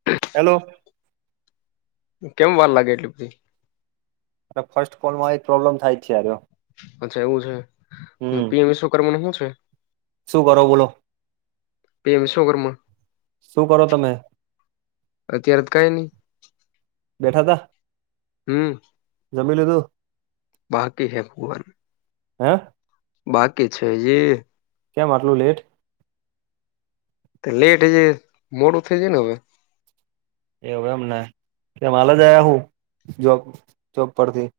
[inaudible] Hello કેમ વાર લાગે એટલી બધી અરે ફર્સ્ટ કોલ માં પ્રોબ્લેમ થાય જ છેયાર અચ્છા એવું છે પીએમ વિશ્વકર્મા નું હુ છે. શું કરો બોલો બે એમ વિશ્વઘરમાં શું કરો તમે અત્યારેત કઈ નહી બેઠા હમ ત જમી લીધું બાકી હે ભવાન હ. બાકી છે હજી કેમ આટલું લેટ તે લેટ જે મોડું થઈ જાય ને હવે એવું એમ ને કે માલા જયા હું જોક ચોક પરથી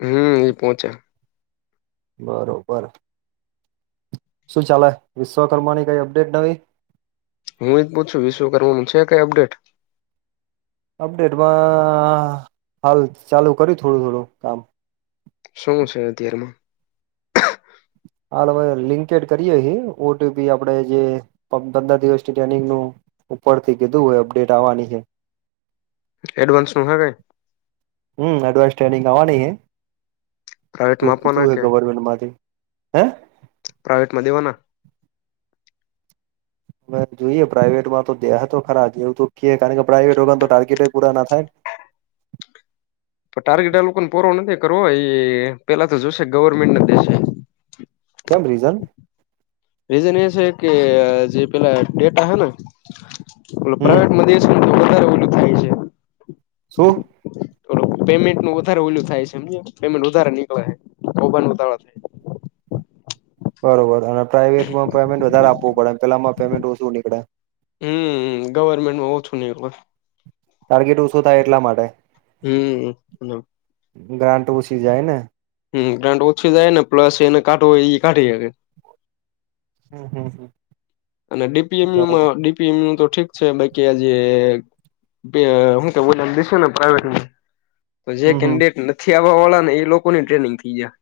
હમ્મ એ પહોંચે બરોબર શું ચાલે વિશ્વકર્માની કઈ અપડેટ નવી હું એ જ પૂછ છું વિ શું કરવાનું છે કઈ અપડેટ અપડેટમાં હાલ ચાલુ કર્યું થોડું થોડું કામ સુ છે તિર હાલવે લિંકેડ કરીએ ઓટીપી આપણેે જે બધા દિવસની ટ્રેનિંગ નું ઉપર થી કીધું હોય અપડેટ આવવાની છે. એડવાન્સ નું હે ગ એ હમ એડવાન્સ ટ્રેનિંગ આવવાની હ એવું પ્રાઇવેટમાં આપવાના કીધું હ કે ગવર્મેન્ટ માંથી હે પ્રાાઈવેટ દેવા ના હ જોઈએ પ્રાઇવેટ માં તો દેહતો ખરા એવું તોખીએ કારણ કે પ્રાઈવેટ વગર તો ટાર્ગેટ પૂરા ના થાય ટાર્ગેટ આ લોકોને પૂરો નથી કરવો એ પેલા તો જોશે ગવર્મેન્ટને છે. કેમ રીઝન રીઝન એ છે કે જે પેલા ડેટા હે ને પ હમ પ્રાઈવેટ મ વધારે ઓલું થાય છે. સુું પેમેન્ટ ન વધારે ઓલું થાય છે પેમેન્ટ વધારે નીકળે મો થાય બરોબર અને પ્રાાઈવેટમાં પેમેન્ટ વધારે આપવું પડે પેલામાં પેમેન્ટ ઓછું નીકળે હમ ગવર્મેન્ટમાં ઓછું નહી ટાર્ગેટ ઓછો થાય એટલા માટે હમ્મ ગ્રા્ટ બછી જાયને હમ ગ્રાન્ટ ઓછી જાય ને પ્લસ એને કાઢો એ કાઢી શ હમ હમ હમ અને ડીપીએમયુમાં ડીપીએમયુ તો ઠીક છે બાકી આજ હ તો બો દશે પ્રાઈઇવેટ તો જે હમ હમ કેન્ડિડેટ નથી આવવા વાળા ને એ લોકોની ટ્રેનિંગ થઈ જાય.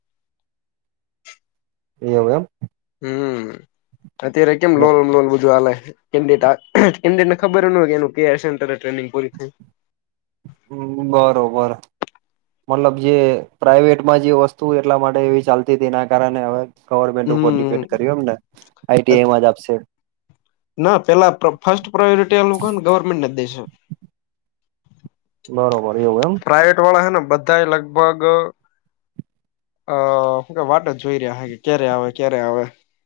એમ એમ હમ અત્યારે કેમ લોન લોન બધું હાલે કેડેટ કેન્ડેટને ખબર ન હોય એ કે સેન્ટર ટ્રેિંગ પૂરી થઈ હમ બરોબર મતલબ જે પ્રાઈવેટમાં જે વસ્તુ એટલા માટે એવી ચાલતી હતી એના કારણે હવે. ગવર્મેન્ટ ઉપર હમ્મ ડિપેન્ડ કર્યું એમને આઈટીઆમાં જ આપશે ના પેલા ફર્સ્ટ પ્રાયોરિટી આલું ગવર્મેન્ટ ના દે છે. બરોબર એવું એમ પ્રાઇવેટ વાળા હે ને બધા લગભગ અ ક વાતો જોઈ રહ્યા હ કે ક્યારે આવે ક્યારે આવે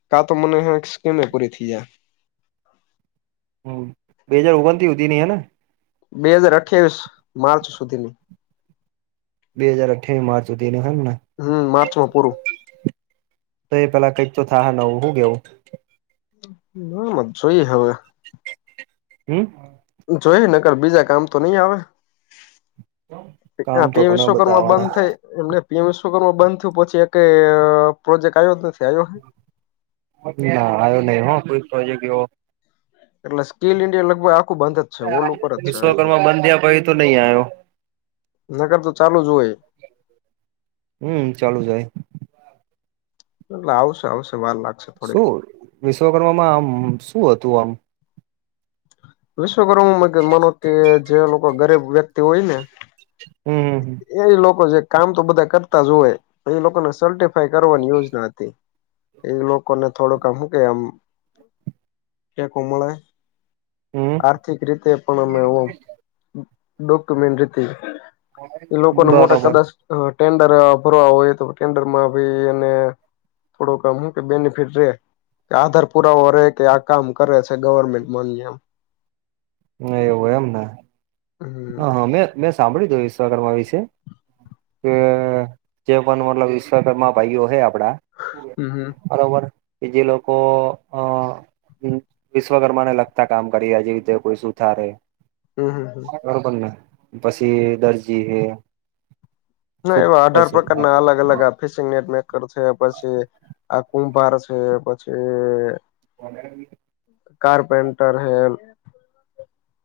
કા તો મને સ્કીમે એ કરી જા હ બે હાજર ઓગન થી સુધી નઈ હે ને બે હાજર અઠવીશ માર્ચ સુધીની બે હજ અઠવી માર્ચ તેનું હને હમ માર્ચ માં પૂરું તો એ પેલા કંઈક તો થાહે નવુ હું કે જોઈએ હવે. હમ. જોઈએ નગર બીજા કામ તો નઈ આવે કામ આ તો પીએમ ઘણા વિશ્વ બધા કરમાં બંધ આવવાના થઈ. એમને પીએમ વિશ્વકર માં બંધ થયું પછી એક પ્રોજેક્ટ આવ્યો જ નથી આવ્યો ના, આયો નઈ હ કોઈ પ્રોજેક્ટ એવો એટલે સ્કીલ ઈન્ડિયા લગભગ આખું બંધ જ છે વર્લ્ડ ઉપર જ છે, આઈ થિંક વિશ્વકર્મા બંધ થયા પછી તો નહી આવ્યો નગર તો ચાલુ જ હોય. હમ, ચાલુ જાય. આવશે આવશે વાર લાગ શું વિશ્વકર્મામાં આમ શું હતું આમ વિશ્વકર્મમાં માનો કે જે લોકો ગરીબ વ્યક્તિ હોય ને હમ્મ એ લોકો જે કામ તો બધા કરતા જ હોય એ લોકોને સેલોટેપ કરવા ન્યુઝ ના હતી. એ લોકો ને થોડુંક કે હમ આર્થિક રીતે પણ અમે એ લોકોને બરોબર મોટા કદાચ ટેન્ડર ભરવા હોય તો ટેન્ડરમાં બી એને થોડોકામ હું કે બેનિફિટ જોયે કે આધાર પુરાવો રહેે કે આ કામ કરે છે ગવર્મેન્ટ માન્ય. એવું એમના હમ હ હ મેં મેં સાંભળ્યું જો વિશ્વકમાં વિશે. કે જે પણ મતલબ વિશ્વકરમાં ભાઈઓ હે આપડા. હમ હમ બરોબર, કે જે લોકો અ વિશ્વકર્માને લગતા કામ કરીયા જે રીતે કોઈ સુુથારે હમ હમ. બરોબરને પછી દરજીએ. ના એવા અઢાર પ્રકારના અલગ અલગ આપ ફિશિંગ નેટ મેકર છે પછી આ કુંભાર છે પછી પગારની કારપેન્ટર હે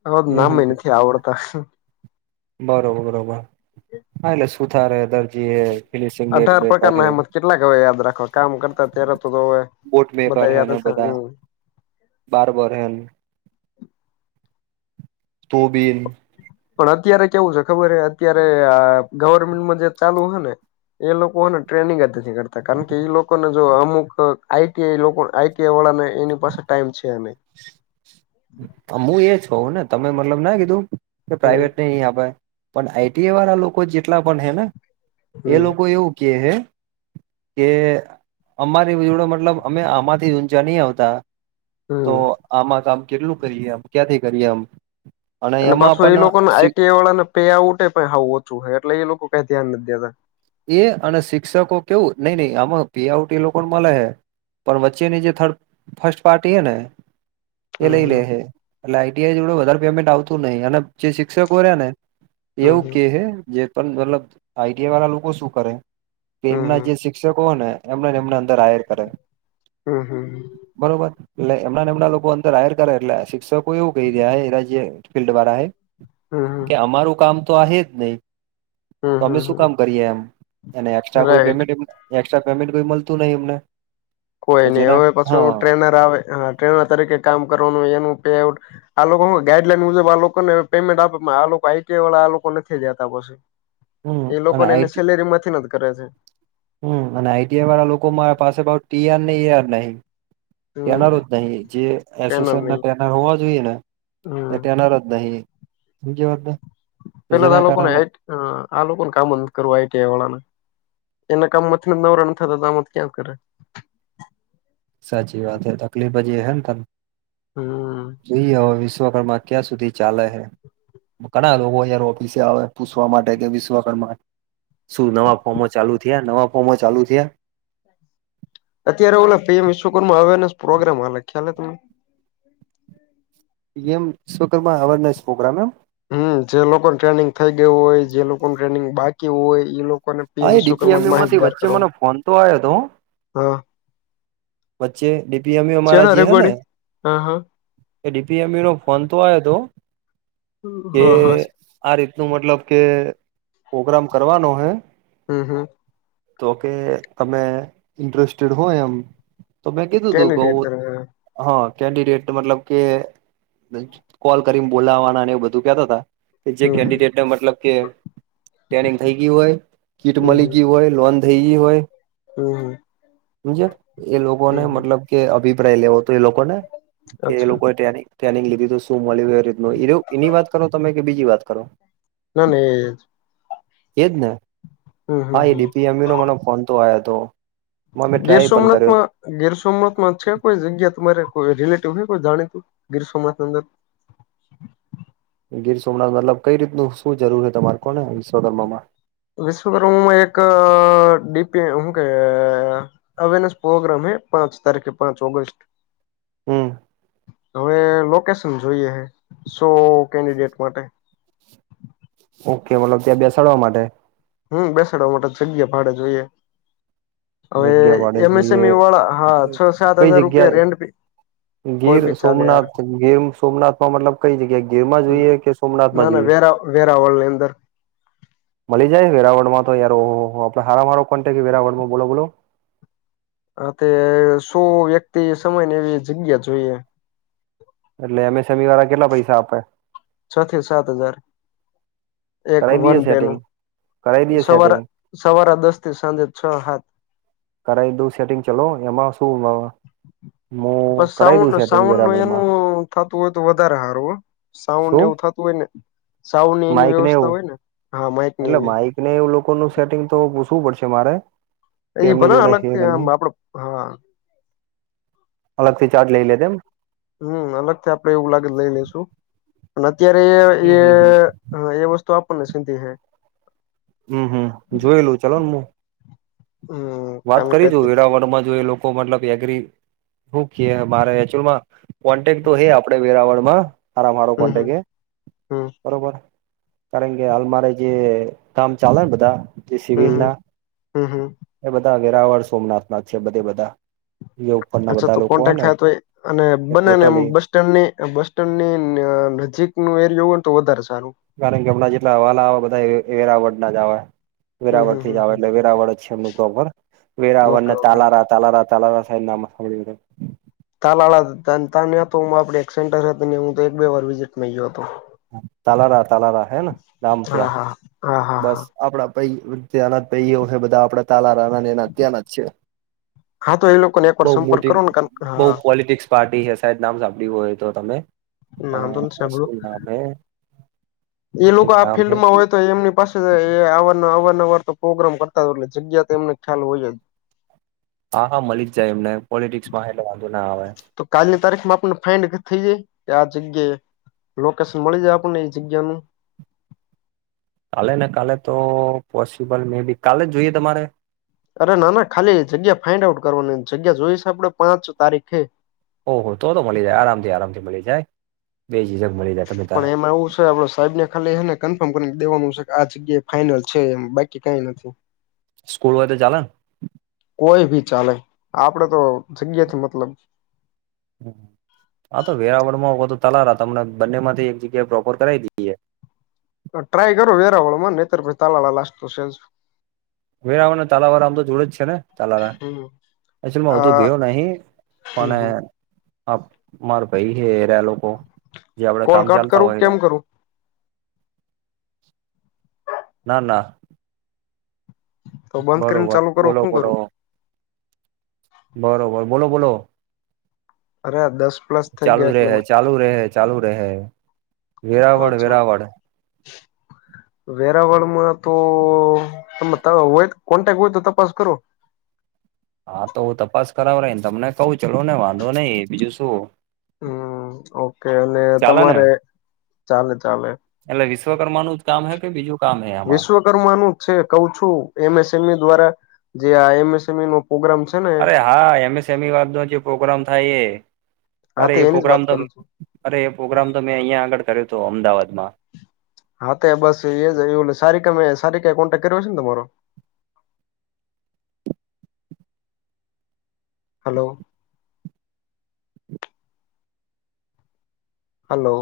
અમુક હમ હમ નામેય નથી આવડતા. બરોબર બરોબર. હા, એટલે સુથારે, દરજીએ, ફિનિશિંગ અઢાર ને કરે. પ્રકારના એમ કેટલાક હવે યાદ રાખો કામ કરતા ત્યારે તો હવે બોટ બધા યાદ હતા હ. બારબર એમ. તોબીન. પણ અત્યારે કેવું છે ખબર હ અત્યારે ગવર્મેન્ટમાં જે ચાલુ હને એ લોકો હને ટ્રેનિંગ જ નથી કરતા કારણ કે ઈ લોકોને જો અમુક આઈટીઆઈ લોકોન આઈ કેવાળા ને એની પાસે ટાઈમ છે નહી. હું એ છઉ ને તમે મતલબ ના કીધું કે હમ પ્રાઈવેટ ન આપે. પણ આઈટીઆ વાળા લોકો જેટલા પણ હે ને એ હમ લોકો એવું કે હે કે અમારી જોડો મતલબ અમે આમાંથી ઊંચા ની આવતા. હમ. આમા કામ કેટલું કરીએ આમ ક્યાંથી કરીએ આમ. અને એમાં પાછું એ પણ લોકોને આઈટીઆઈ વાળાને પે આઉટ પણ હું ઓછું હોય એટલે એ લોકો કઈ ધ્યાન નથી દેતા. એ અને શિક્ષકો કેવું નઈ નઈ આમાં પીઆઉટ એ લોકોન મલહે. પણ વચ્ચેની જે થર્ડ ફર્સ્ટ પાર્ટી હેને. એ લઈ લે હમ હ એટલે આઈટીઆઈ જોડે વધારે પેમેન્ટ આવતું નઈ અને જે શિક્ષકો રે ને. હમ એવું હમ કે જે મતલબ આઈટી વાળ લોકો શું કરે? કે એમના હમ જે શિક્ષકો હોય ને એમને એમને અંદર હાયર કરે હમ હમ હમ બરોબર. એટલે એમના એમના લોકો અંદર હાયર કરે એટલે શિક્ષકો એવું કહી રહ્યા હ રાજ્ય ફિલ્ડ વાળા હે. હમ કે અમારું કામ તો હેજ નઈ હમ તો અમે શું હમ કામ અને હમ રાઈટ મલતું નઈ એમને. તો કોઈ નઈ જેના હવે હા પછી ટ્રેનર આવે ટ્રેનર તરીકે કામ કરવાનું એનું પે આઉટ આ લોકો હ ગાઈડલાઈન મુજબ આ લોકોને પેમેન્ટ આપે આ લોકો આઈટી વાળા આ લોકો નથી જતા પછી. હમ એ અને લોકોને એની આઈટી સેલેરી માંથી ન જ કરે છે. હમ અને આઈટીઆઈ વાળા લોકો મારા પાસે ટીઆર ને એઆર નહ હમ ટ્રેનરો જ નહી જે એસોસિયાસન ટ્રેનરની ટેનર હોવા જોઈએ ને એ હમ ટ્રેનર જ નહી સમજ્યા વાત ને. પેલા તો જેના આ લોકોને કારણે આ લોકોને કામં જ નથ કરવું આઈટીઆઈ વાળાને. એના કામ માથ નવરા નથ થતા તોત ક્યાં કરે. સાચી વાત હ તકલીફ જે હ ને તને હમ. જોઈએ હવે વિશ્વકર્મા ક્યાં સુધી ચાલે હ ના લોકો ઓફિસે આવે પૂછવા માટે કે વિશ્વર શું નવા ફોર્મો ચાલુ થયા નવા ફોર્મો ચાલુ થયા. અત્યારે ઓ પીએમ વિશ્વકર્મા માં અવેરનેસ પ્રોગ્રામ હાલે ખ્યાલ તમને. P M Vishwakarma awareness programme એમ. હમ જે લોકો ટ્રેનિંગ થઈ ગયું હોય જે લોકો ટ્રેનિંગ બાકી હોય એ લોકોને પીએમ હા એ વિશ્વકર્મા થી ડીપીએમયુ માંથી માહિતગાર વચ્ચે કર મને ફોન તો આવ્યો હતો હા વચ્ચે ડીપીએમય અમારા શેના જે હે ને રેકોર્ડિંગ હા હા એ ડી પી એમેનો ફોન તો આયો તો કે હા હા આ રીતનું મતલબ કે પોગ્રામ કરવાનો હે. હમ્મ હમ્મ. તો કે તમે ઈન્ટરેસ્ટેડ હોય એમ તો મેં કીધું તું કે ઉ કેન્ડિડેટ હમ હ કેન્ડિડેટ મતલબ કે કોલ કરીને બોલાવાનાને એવું બધું કેતા તા. કે જે હમ કેન્ડિડેટને મતલબ કે ટ્રેનિંગ થઈ ગય હોય, કીટ હમ મલી હમ ગય હોય, લોન થઈ ગઈ હોય હમ હમ હમજયા એ લોકોને હમ હમ મતલબ કે અભિપ્રાય લેવોતો એ લોકોને કે એ અચ્છા લોકોએ ટેનીગ ટ્રેનિંગ લીધી તું શું મળ્યું એ રીતનું એ એની વાત કરો તમે કે બીજી વાત કરો? ના મેં એજ ને, હમ હમ હા એ હમ ડી પી એમ એનો મને ફોન તો આયોતો. ગીર સોમનાથમાં ગીર સોમનાથમાં છે કોઈ જગ્યા તમારે કોઈ રિલેટિવ હોય કોઈ જાણીતું ગીર સોમનાથની અંદર? ગીર સોમનાથ મતલબ કઈ રીતનું શું જરૂર હે તમાર કોને વિશ્વકર્મામાં? વિશ્વકર્મામાં એક ડીપી હું કેય અ અવેરનેસ પ્રોગ્રામ હે પાંચ તારીખે પાંચ ઓગસ્ટ. હમ હવે લોકેશન જોઈએ હે સો કેન્ડિડેટ માટે. ઓકે મતલબ ત્યાં બેસાડવા માટે. હમ્મ, બેસાડવા માટે જગ્યા ભાડે જોઈએ. હવે જગ્યા ભાડે એમ એસ જોઈએ એમવાળા હા છ સાત કઈ હજાર રૂપિયા જગ્યા રેન્ટ પે ગીર સોમનાથ ગીર સોમનાથમાં મતલબ કઈ જગ્યાએ ગીરમાં જોઈએ કે ના સોમનાથમાં જોઈએ ના વેરા વેરાવલની અંદર. મળી જાય વેરાવળમાં તો યાર ઓહોહો આપડે હારામ હારો કોન્ટેક હે વેરાવળમાં બોલો બોલો. હ તે શું વ્યક્તિ સમયને એવી જગ્યા જોઈએ. એટલે એમ એસ એમી વાળા કેટલા પૈસા આપે? છથી સાત હજાર એક કરાઈ વન દઈએ સેટિંગ ડેનું કરાઈ દઈએ સવારે સેટિંગ સવારે દસથી સાંજે છ હાત. કરાઈ દઉ સેટિંગ ચલો એમાં શું નવું. પર સાઉન્ડ સાઉન્ડનુ વેરાવળમાં એનું થતું હોય તો વધારે હારુ હો. સાઉન્ડ શું એવું થાતું હોયને સાઉન્ડને એની માઈક વ્યવસ્થા એવું હોય ને. હા માઈક ની એટલે માઈકને એવું લોકોનું સેટિંગ તો પૂશવુ પડશે મારે. એ કે એમની ભલે જોડે છે અલગથી કે આમ નહી આપડે હા અલગથી ચાર્જ લઈ લે એમ. હમ્મ, અલગથી આપડે એવું લાગે તો લઈ લઈશું પણ અત્યારે હમ એ હમ હમ હા એ વસ્તુ આપણને સીન્ધી હે. હમ હમ જોયેલું ચલો ને હું હમ વાત કારણ કે કરી જોઉ વેરાવળમાં જો એ લોકો મતલબ એગ્રી હું કે મારે એચુલમાં કોન્ટેક તો હે આપડે વેરાવળમાં હારામ હારો હમ કોન્ટેક હમ હે. હમ બરોબર, કારણ કે હાલ મારે જે કામ ચાલેન બધાં હમ્મ હમ્મ હમ્મ હમ્મ. એ બધા વેરાવળ સોમનાથના છે બધે બધાં. અચ્છા તો કોન્ટેક્ટ થાય તો એ અને એ બનેને એમ ટોટલી બ સ્ટેન્ડની બસસ્ટેન્ડની ન નજીકનો એરિયો હોય ને તો વધારે સારું. કારણ કે હમણાં જેટલા હવાલા આવે બધાં વેરાવળના જ આવે. હમ વેરાવળ થી હમ જ આવે હમ એટલે વેરાવળ જ છે એમનું પ્રોપર ઓકે વેરાવળને ઓકે તાલારા તાલારા તાલારા સાઈડ નામ સાંભળ્યું છે. તાલાલા [unintelligible] આપે એક સેન્ટરને હું એક બે વાર વિઝિટમાં ગ્યો હતો. તાલારા તાલારા હેન ગામ હા ત્યા હા હા. બસ હા આપડા ભઈ ત્યાનાં ભઈઓ હે બધાં આપડા તાલારાના એના ત્યાંના જ છે. હા તો એ લોકોને એકવાર બઉ સંપર્ક મોટી કરો ને બઉ હા પોલિટિક્સ પાર્ટી હે સાહેબ નામ સાંભળ્યું હોય તો તમે. વાંધો નથી અ શું સાંભળ્યું નામ હે? એ એક લોકો આ નામ હે ફિલ્ડમાં હોય તો એમની પાસે એ આવાના આવના હોય તો પ્રોગ્રામ કરતા હોય એટલે જગ્યા તો એમને ખ્યાલ હોય જ. હા હા મળી જાય એમને પોલિટિક્સ માં હે એટલે વાંધો ના આવે તો કાલની તારીખમાં આપને ફાઇન થઈ જાય કે આ જગ્યાએ. લોકેશન મળી જાય આપણને એ જગ્યા નુ કાલે ને કાલે તો પોસિબલ મે બી કાલે જ જોઈએ તમારે અરે ના ના ખાલી જગ્યા ફાઇન્ડ આઉટ કરવાની જગ્યા જોઈશે આપડે પાંચ તારીખે ઓહ તો તો મળી જાય આરામથી આરામથી મળી જાય બેજીજક મળી જાય. તમે તારા પણ એમાં એવું છે આપડે સાહેબ ને ખાલી એને કન્ફર્મ કરીને દેવાનું છે કે આ જગ્યાએ ફાઈનલ છે એમ બાકી કાઈ નથી. સ્કૂલ હોય તો ચાલેન કોઈ ભી ચાલે આપડે તો જગ્યાથી મતલબ હાતો વેરાવળ માં કોતો તાલારા તમને બંને માંથી એક જગ્યા પ્રોપર કરાઈ દઈએ. ટ્રાય કરૂ વેરાવળ માં નેતર પછી તાલારા લાસ્ટ તો છેજ. વેરાવળ અને તાલાવારા આમ તો જોડે જ છે ને તાલારા હમ એચુઅલ માં વધુ આ ગ્યો નહી પણ હમ એ હમ હ મારે ભાઈ છે લોકો જે આપડે કોલ કામ કટ ચાલતા કરું હોય. કેમ કરું ના ના તો બંધ કરીને બરોબર ચાલુ કરું બોલો શું બોલો, કરું બરોબર બોલો બોલો અરે દસ પ્લસ થઈ ચાલુ ગયા રહે એટલે ચાલુ રહે ચાલુ રહે વેરાવળ અચ્છા વેરાવળ [inaudible] વેરાવળમાં તો તમે હોય કોન્ટેક હોય તો તપાસ કરો હા તો હું તપાસ કરાવાઈ રહીને તમને કઉ ચલો ને વાંધો નઈ બીજું શું અમ ઓકે અને ચાલે ને તમારે ચાલે ચાલે એટલે વિશ્વકર્માનું જ કામ હે કે બીજું કામ હે આમાં વિશ્વકર્માનું જ છે કઉ છું એમ. એસ. એમ. ઈ. દ્વારા જે આ એમ. એસ. એમ. ઈ. નો પ્રગ્રામ છે. ને અરે હા એમ. એસ. એમ. ઈ. વાદ નો જે પ્રોગ્રામ થાય એ હા અરે તો એ એની જ પ્રોગ્રામ વાત તો કરું છું અરે એ પ્રોગ્રામ તો મેં અહીયાંયા આગળ કર્યો હતો અમદાવાદમાં હા તો બસ એ જ સારીમે સારી ક કોન્ટેક કર્યો છે ને તમારો હલો હલો